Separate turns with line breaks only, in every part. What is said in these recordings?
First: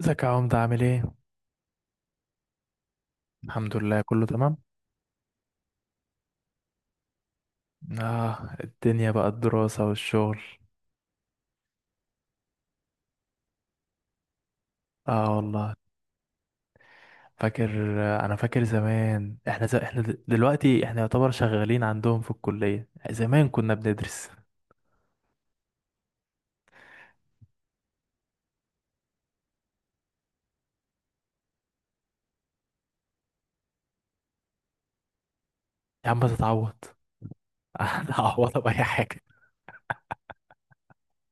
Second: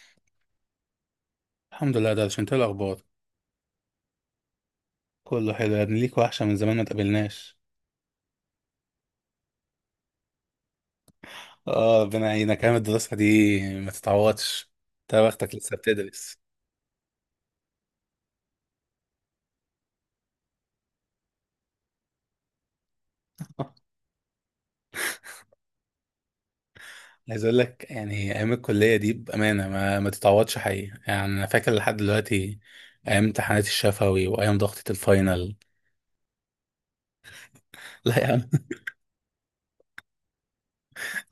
ازيك يا عمدة، عامل ايه؟
الحمد لله، ده انت إيه الاخبار؟
الحمد لله، كله تمام.
كله حلو يا ابني، ليك وحشه من زمان ما تقابلناش.
اه، الدنيا بقى الدراسة والشغل.
اه، ربنا يعينك. ايام الدراسه دي ما تتعوضش. انت
اه
بختك
والله.
لسه بتدرس.
فاكر. انا فاكر زمان احنا دلوقتي احنا يعتبر شغالين عندهم في الكلية، زمان كنا بندرس.
عايز اقول لك يعني ايام الكليه دي بامانه ما تتعوضش حقيقي، يعني انا فاكر لحد دلوقتي ايام امتحانات الشفوي وايام ضغطه الفاينل.
يا عم تتعوض.
لا يا عم.
هتعوضها بأي حاجة؟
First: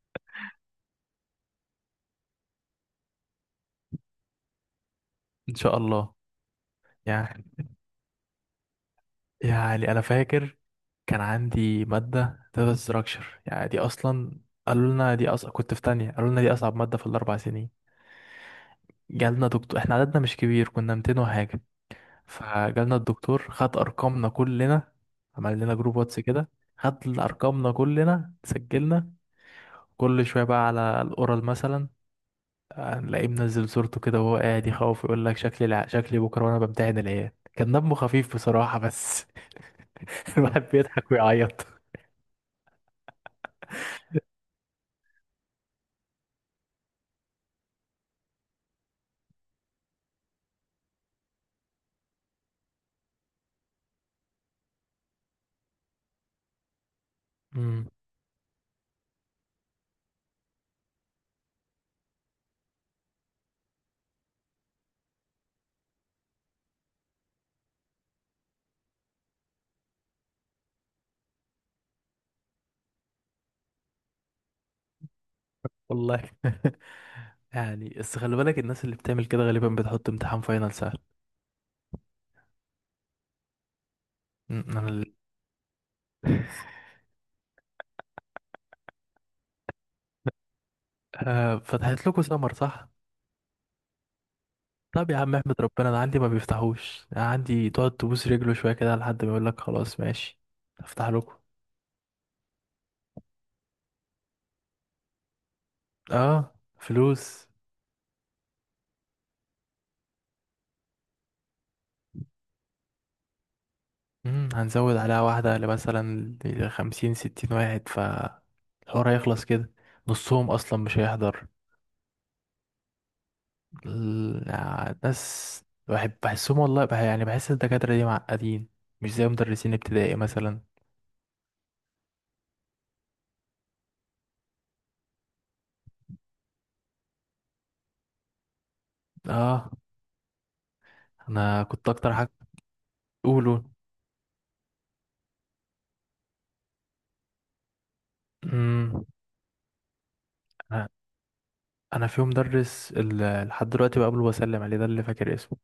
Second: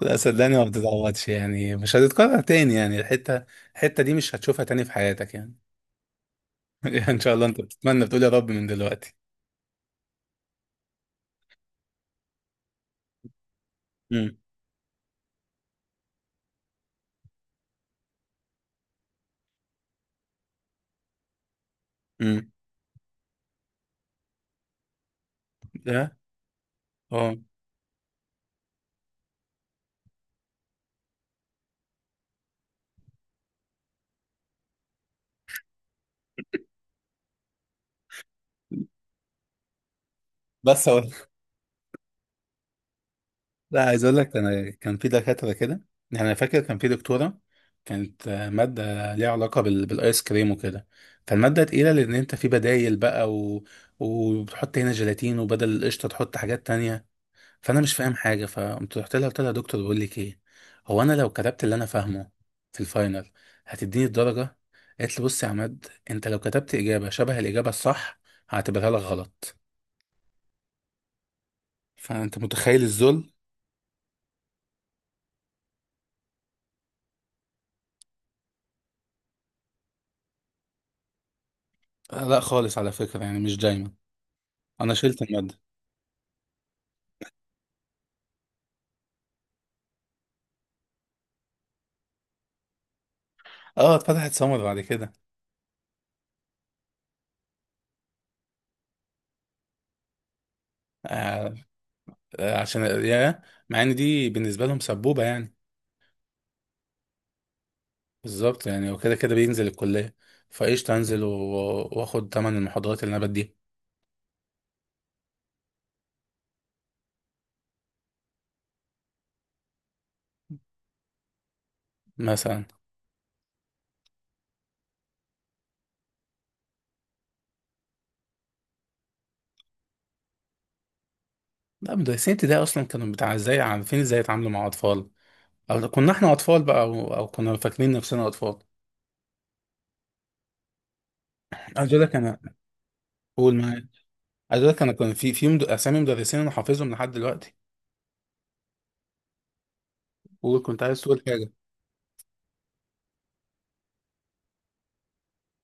لا صدقني ما بتتعوضش، يعني مش هتتكرر تاني. يعني الحته دي مش هتشوفها تاني في حياتك
ان
يعني.
شاء الله.
ان شاء الله.
يعني
انت بتتمنى بتقول يا رب من دلوقتي.
يعني انا فاكر كان عندي مادة داتا ستراكشر، يعني دي
امم.
اصلا قالوا لنا دي أص... كنت في تانية، قالوا لنا دي اصعب مادة في الاربع سنين. جالنا دكتور، احنا عددنا مش كبير، كنا 200 وحاجة.
امم.
فجالنا الدكتور خد ارقامنا كلنا، عمل لنا جروب
ده.
واتس كده، خد
اه.
ارقامنا كلنا، سجلنا. كل شويه بقى على الاورال مثلا هنلاقيه منزل صورته كده وهو قاعد يخوف، يقول لك شكلي بكره وانا بمتحن العيال. كان دمه خفيف بصراحه، بس الواحد
بس.
بيضحك ويعيط.
لا، عايز اقول لك انا كان في دكاتره كده. يعني انا فاكر كان في دكتوره، كانت، ماده ليها علاقه بالايس كريم وكده. فالماده تقيله لان انت في بدايل بقى، و... وبتحط هنا جيلاتين وبدل القشطه تحط حاجات تانية. فانا
امم.
مش فاهم حاجه، فقمت رحت لها قلت لها: يا دكتور، بقول لك ايه، هو انا لو كتبت اللي انا فاهمه في الفاينل هتديني الدرجه؟ قالت لي: بص يا عماد، انت لو كتبت اجابه شبه الاجابه الصح هعتبرها لك غلط. فانت متخيل الذل.
والله. يعني بس خلي بالك، الناس اللي بتعمل كده غالبا بتحط امتحان فاينل سهل.
لا خالص، على فكره يعني، مش دايما.
أمم، انا
انا
ال-
شلت الماده.
فتحت لكم سمر، صح؟
اه، اتفتحت سمر بعد
طب
كده.
يا عم احمد، ربنا انا عندي ما بيفتحوش، أنا عندي تقعد تبوس رجله شويه كده لحد ما يقول لك خلاص ماشي. افتح لكم.
آه. عشان يا، مع ان دي بالنسبه لهم سبوبه يعني.
اه، فلوس.
بالظبط يعني، وكده كده بينزل الكليه. فايش انزل واخد تمن المحاضرات اللي انا بديها.
هنزود عليها واحده لمثلا 50 60 واحد، ف الحوار هيخلص كده. نصهم اصلا مش هيحضر.
مثلا.
يعني ناس بحب بحسهم والله، يعني بحس الدكاتره دي معقدين، مش زي مدرسين ابتدائي مثلا.
لا مدرسين ابتدائي اصلا كانوا بتاع ازاي، عارفين ازاي يتعاملوا مع اطفال. او لو كنا احنا اطفال بقى، أو كنا فاكرين نفسنا اطفال.
اه. انا كنت
عايز اقول
اكتر
لك
حاجه.
انا. قول
قولوا.
معايا. عايز اقول لك انا كان في اسامي مدرسين انا حافظهم لحد دلوقتي.
امم.
وكنت عايز تقول حاجه.
انا في مدرس لحد دلوقتي بقابله وبسلم عليه، ده اللي فاكر اسمه.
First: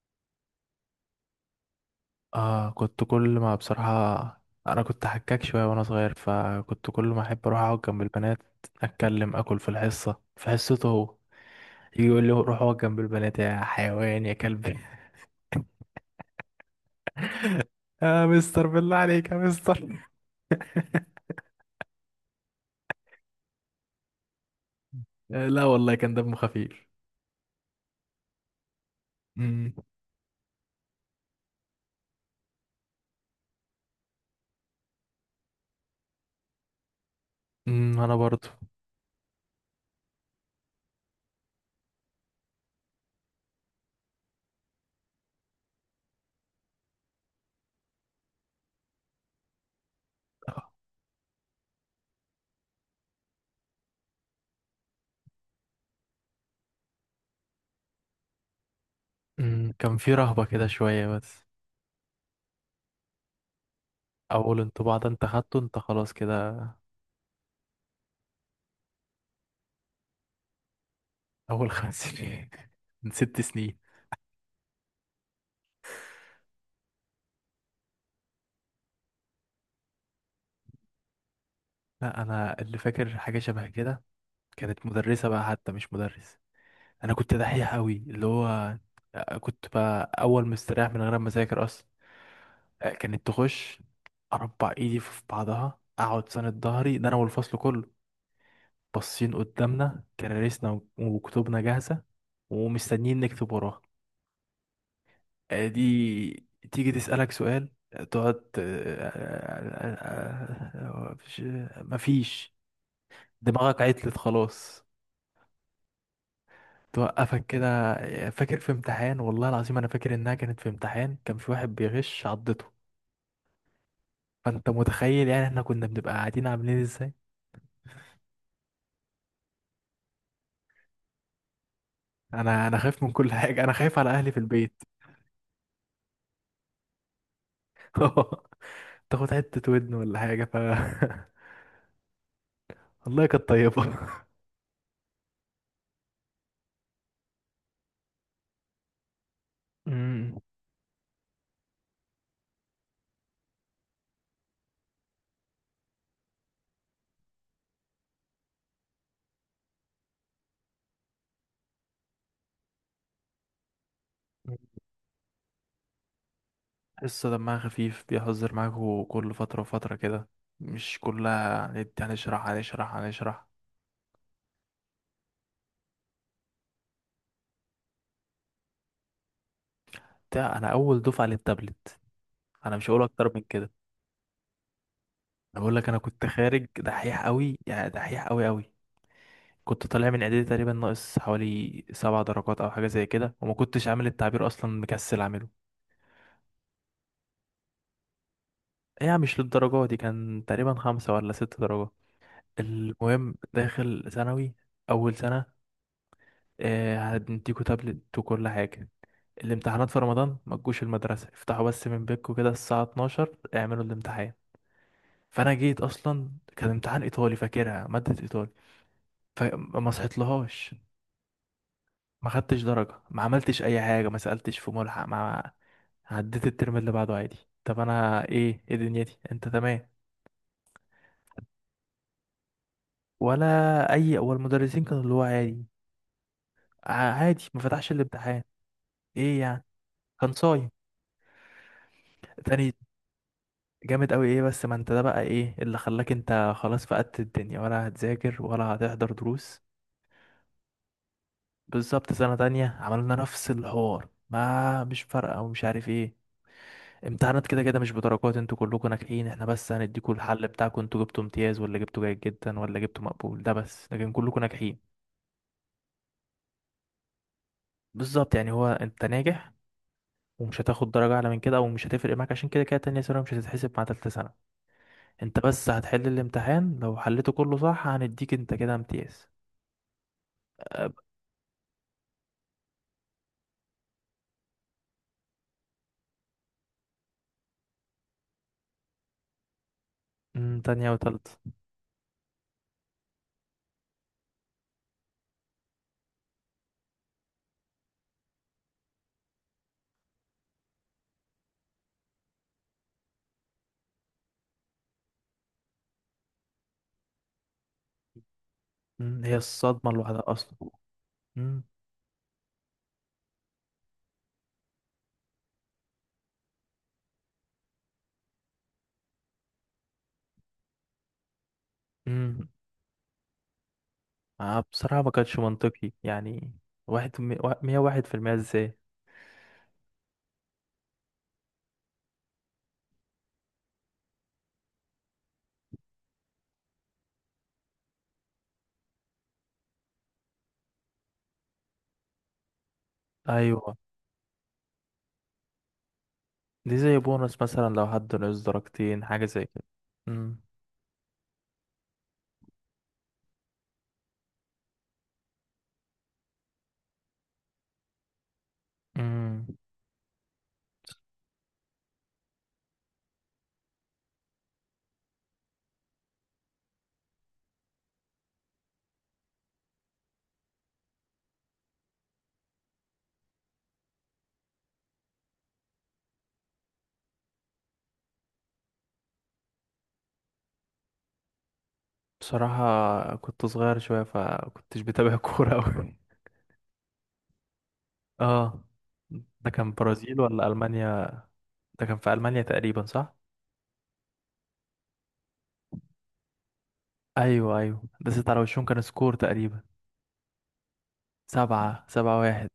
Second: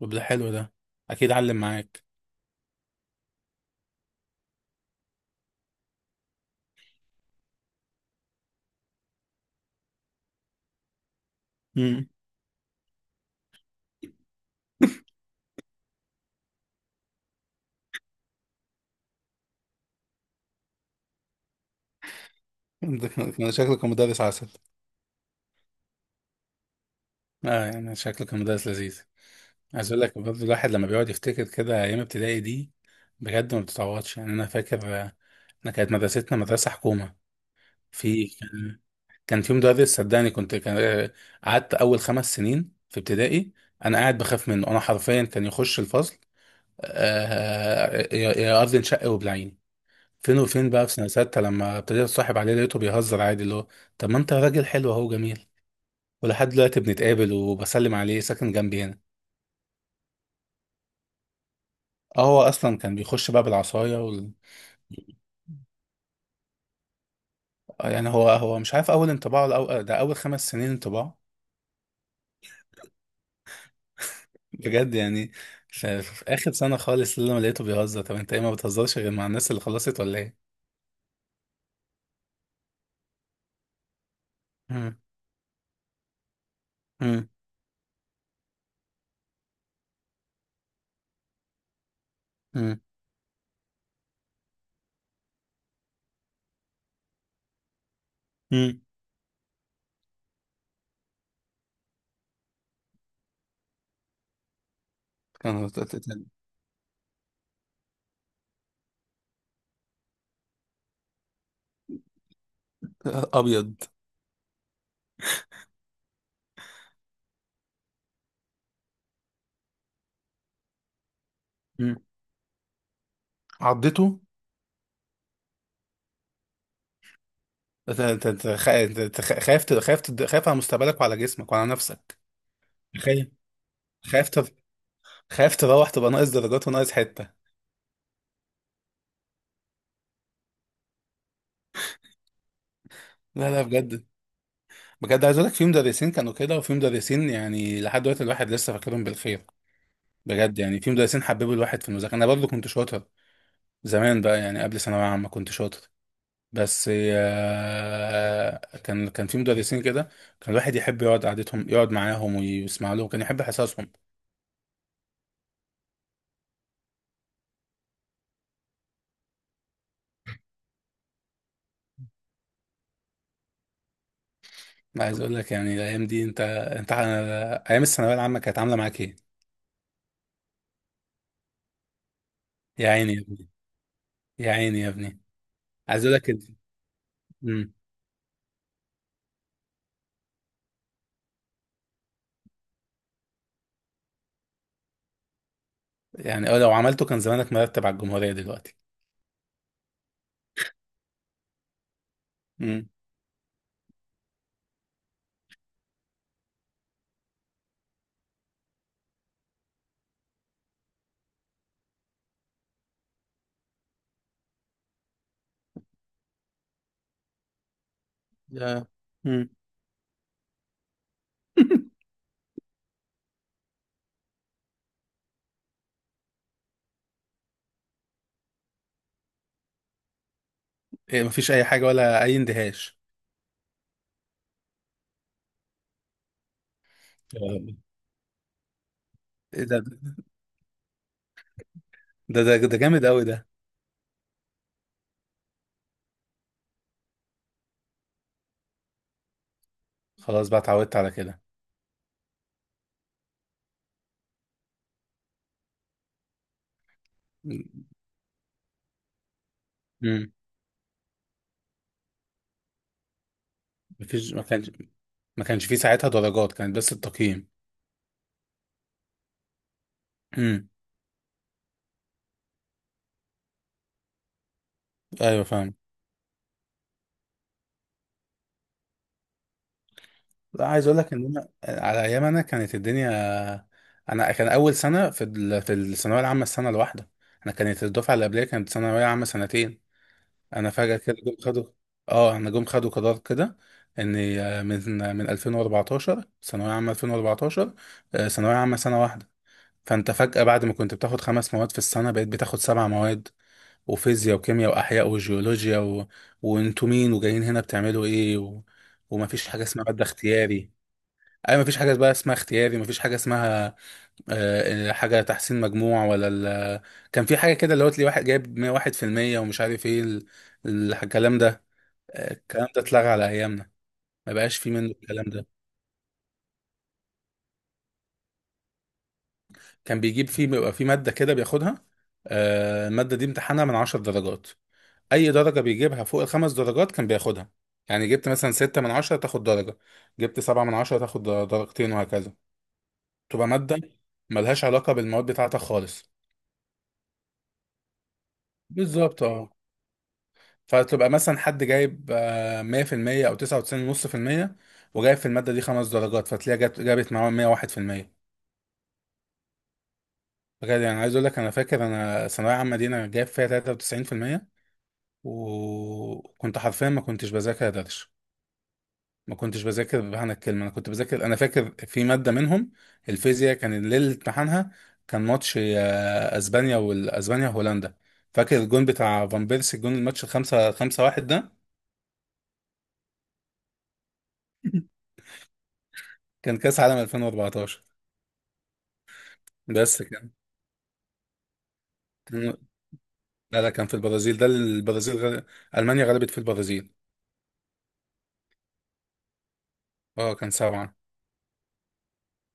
طب ده حلو ده، اكيد علم معاك.
اه كنت كل ما بصراحة. انا كنت حكاك شوية وانا صغير، فكنت كل ما احب اروح اقعد جنب البنات، اتكلم اكل في حصته هو، يجي يقول لي روح اقعد جنب البنات يا حيوان يا كلب. يا مستر، بالله عليك يا مستر.
ده كان شكله كان مدرس عسل.
آه لا والله، كان دمه خفيف.
اه يعني شكله كان مدرس لذيذ.
امم.
عايز اقول لك برضه، الواحد لما بيقعد يفتكر كده ايام ابتدائي دي بجد ما بتتعوضش، يعني انا فاكر. انا كانت مدرستنا مدرسه حكومه.
انا
في
برضو.
كان كان في مدرس، صدقني كنت كان، قعدت اول 5 سنين في ابتدائي انا قاعد بخاف منه، انا حرفيا كان يخش الفصل. يا ارض انشق وبلعيني. فين وفين بقى، في سنه سته لما ابتديت اتصاحب عليه لقيته بيهزر عادي، اللي هو طب ما انت راجل حلو اهو جميل. ولحد دلوقتي بنتقابل وبسلم عليه، ساكن جنبي هنا.
كان في رهبة كده شوية بس.
اه هو اصلا كان بيخش بقى بالعصايه
اول انطباع ده انت خدته انت، خلاص كده.
يعني هو مش عارف اول انطباع ولا ده اول 5 سنين انطباع.
اول خمس سنين من ست سنين.
بجد يعني، في اخر سنه خالص اللي انا لقيته بيهزر: طب انت ايه، ما بتهزرش غير مع الناس اللي خلصت ولا ايه.
لا، انا اللي فاكر حاجه شبه كده. كانت
مم.
مدرسه بقى، حتى مش مدرس. انا
مم.
كنت دحيح قوي، اللي هو كنت بقى اول مستريح من غير ما اذاكر اصلا.
مم.
كانت تخش اربع ايدي في بعضها، اقعد ساند ظهري، ده انا والفصل كله
مم.
باصين قدامنا كراريسنا وكتبنا جاهزه، ومستنيين نكتب وراها.
كان ت- ت- ت-
دي تيجي تسالك سؤال، تقعد آه، آه، مفيش. دماغك
ابيض.
عطلت خلاص، توقفك كده. فاكر في امتحان، والله العظيم انا فاكر انها كانت في امتحان، كان في واحد
مم.
بيغش عضته.
عضته.
فانت متخيل يعني، احنا كنا بنبقى قاعدين عاملين ازاي.
أنت خ- خايف ت- خايف تد- خايف على مستقبلك وعلى جسمك وعلى نفسك.
انا خايف من
خايف.
كل حاجه، انا خايف على
خايف
اهلي في
تر-
البيت.
خايف تروح تبقى ناقص درجات وناقص حته.
تاخد حته ودن ولا حاجه والله كانت
لا لا
طيبه.
بجد. بجد عايز اقول لك في مدرسين كانوا كده، وفي مدرسين يعني لحد دلوقتي الواحد لسه فاكرهم بالخير.
امم.
بجد يعني، في مدرسين حببوا الواحد في المذاكره. انا برضو كنت شاطر زمان بقى، يعني قبل ثانويه عامه كنت شاطر. بس كان في مدرسين كده، كان الواحد يحب يقعد قعدتهم، يقعد معاهم ويسمع لهم، كان يحب حصصهم.
تحسه دمها خفيف، بيهزر معاك كل فتره وفتره كده، مش كلها. هنشرح هنشرح هنشرح.
عايز اقول لك يعني الايام دي، انت انت ايام الثانويه العامه كانت عامله معاك ايه؟
انا اول دفعه للتابلت، انا
يا
مش هقول
عيني يا
اكتر من
ابني.
كده.
يا عيني يا ابني.
انا بقول لك انا
عايز اقول
كنت
لك ال-
خارج دحيح قوي،
مم.
يعني دحيح قوي قوي. كنت طالع من اعدادي تقريبا ناقص حوالي 7 درجات او حاجه زي كده، وما كنتش عامل التعبير اصلا، مكسل عامله.
يعني لو عملته كان زمانك مرتب على الجمهوريه دلوقتي.
يعني مش للدرجه دي، كان تقريبا خمسة ولا ست درجات.
مم.
المهم داخل ثانوي، اول سنه. آه هنديكوا تابلت وكل حاجه. الامتحانات في رمضان ما تجوش المدرسه، افتحوا بس من بيتكم كده الساعه 12 اعملوا الامتحان. فانا جيت اصلا، كان امتحان ايطالي، فاكرها ماده ايطالي.
يا مم.
فما صحيت لهاش، ما خدتش درجة، ما عملتش اي حاجة، ما سألتش في ملحق، ما عديت الترم اللي بعده عادي. طب انا ايه دنيتي؟ انت تمام؟
إيه مفيش اي حاجه ولا اي اندهاش؟
ولا اي، اول مدرسين كانوا اللي هو عادي، عادي، ما
آه،
فتحش الامتحان ايه
إيه
يعني،
ده.
كان صايم. تاني
ده جامد قوي ده.
جامد قوي ايه، بس ما انت ده بقى ايه اللي خلاك انت خلاص فقدت الدنيا، ولا هتذاكر ولا هتحضر دروس.
خلاص بقى اتعودت على كده.
بالظبط، سنة تانية عملنا نفس الحوار ما، مش فارقة، ومش عارف ايه. امتحانات كده كده مش بدرجات، انتوا كلكم ناجحين، احنا بس هنديكوا
امم.
الحل بتاعكم، انتوا جبتوا امتياز ولا جبتوا جيد جدا ولا جبتوا مقبول ده بس، لكن
مفيش،
كلكم ناجحين.
ما كانش في ساعتها درجات، كانت بس التقييم.
بالظبط يعني، هو انت ناجح، ومش
امم.
هتاخد درجة اعلى من كده، او مش هتفرق معاك عشان كده كده تانية ثانوي مش هتتحسب مع تالتة ثانوي. انت
ايوه
بس
فاهم.
هتحل الامتحان، لو حليته كله صح هنديك انت كده امتياز.
لا، عايز
أب-
اقول لك ان انا، على ايام انا كانت الدنيا، انا كان اول سنه في الثانويه العامه السنه الواحده. انا كانت الدفعه اللي قبليه كانت ثانويه عامه سنتين. انا
تانية
فجأة كده
وتالتة.
جم خدوا، اه انا جم خدوا قرار كده ان من 2014، ثانوية عامة 2014، ثانوية عامة سنة واحدة. فانت فجأة بعد ما كنت بتاخد خمس مواد في السنة بقيت بتاخد سبع مواد، وفيزياء وكيمياء واحياء وجيولوجيا، و... وانتوا مين وجايين هنا بتعملوا ايه. و...
هي
ومفيش حاجة اسمها
الصدمة
مادة
لوحدها اصلا.
اختياري. اي
مم.
مفيش حاجة بقى اسمها اختياري، مفيش حاجة اسمها حاجة تحسين مجموع ولا ال... كان في حاجة كده اللي هو تلاقي واحد جايب 101% ومش عارف ايه ال... الكلام ده.
مم.
الكلام ده اتلغى على ايامنا، ما بقاش فيه منه
بصراحة ما
الكلام
كانش
ده.
منطقي يعني، واحد، 101% ازاي؟
كان بيجيب فيه، بيبقى فيه ماده كده بياخدها. الماده دي امتحانها من 10 درجات، اي درجه بيجيبها فوق الخمس درجات كان بياخدها. يعني جبت مثلا 6 من 10 تاخد درجه، جبت 7 من 10 تاخد درجتين وهكذا. تبقى
ايوه.
ماده ملهاش علاقه بالمواد بتاعتك خالص.
دي زي بونص مثلا لو حد نقص درجتين،
بالظبط
حاجة زي
اه.
كده. امم.
فتبقى مثلا حد جايب 100% او 99.5%، وجايب في الماده دي خمس درجات فتلاقيها جابت معاه 101%.
امم.
بجد يعني، عايز اقول لك انا فاكر انا ثانويه عامه دي انا جايب فيها 93%. وكنت حرفيا ما كنتش بذاكر درش، ما كنتش بذاكر بمعنى الكلمه. انا كنت بذاكر، انا فاكر في ماده منهم الفيزياء كان ليله امتحانها كان ماتش اسبانيا والاسبانيا وهولندا. فاكر الجون بتاع فان بيرسي، الجون الماتش الخمسة واحد ده.
بصراحة كنت صغير شوية، فكنتش بتابع كورة أوي.
كان كاس عالم 2014.
اه. ده كان
بس
برازيل
كان
ولا ألمانيا؟ ده كان في ألمانيا
كان-
تقريبا، صح؟
لا لا كان في البرازيل، ده البرازيل المانيا غلبت في البرازيل.
أيوه، أيوه، ده ست على وشهم كان سكور تقريبا،
اه كان سبعه.
سبعة سبعة واحد.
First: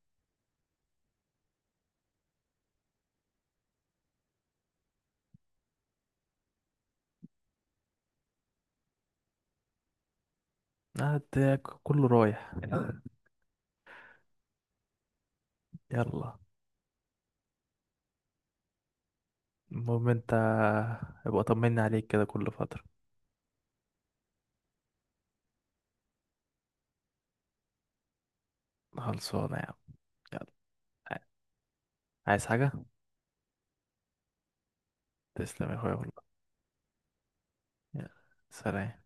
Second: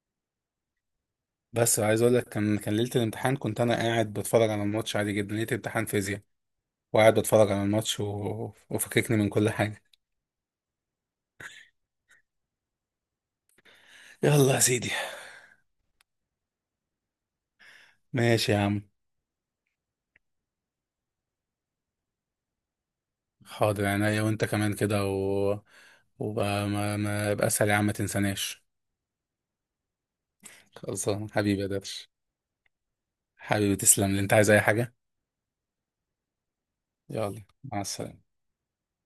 بس عايز اقول لك، كان ليله الامتحان كنت انا قاعد بتفرج على الماتش عادي جدا، ليله امتحان فيزياء وقاعد بتفرج على الماتش، و... وفككني من كل حاجه.
ده كله رايح.
يلا يا سيدي.
يلا.
ماشي يا عم.
المهم انت ابقى طمني عليك كده كل فترة.
حاضر عينيا، وانت كمان كده، و... وبقى ما يبقى اسهل يا عم، ما تنساناش.
خلصانة يا عم. يلا.
خلصان حبيبي يا درش.
عايز حاجة؟
حبيبي تسلم لي، انت عايز اي حاجه؟
تسلم يا اخويا والله.
يلا مع
يلا.
السلامه.
سلام.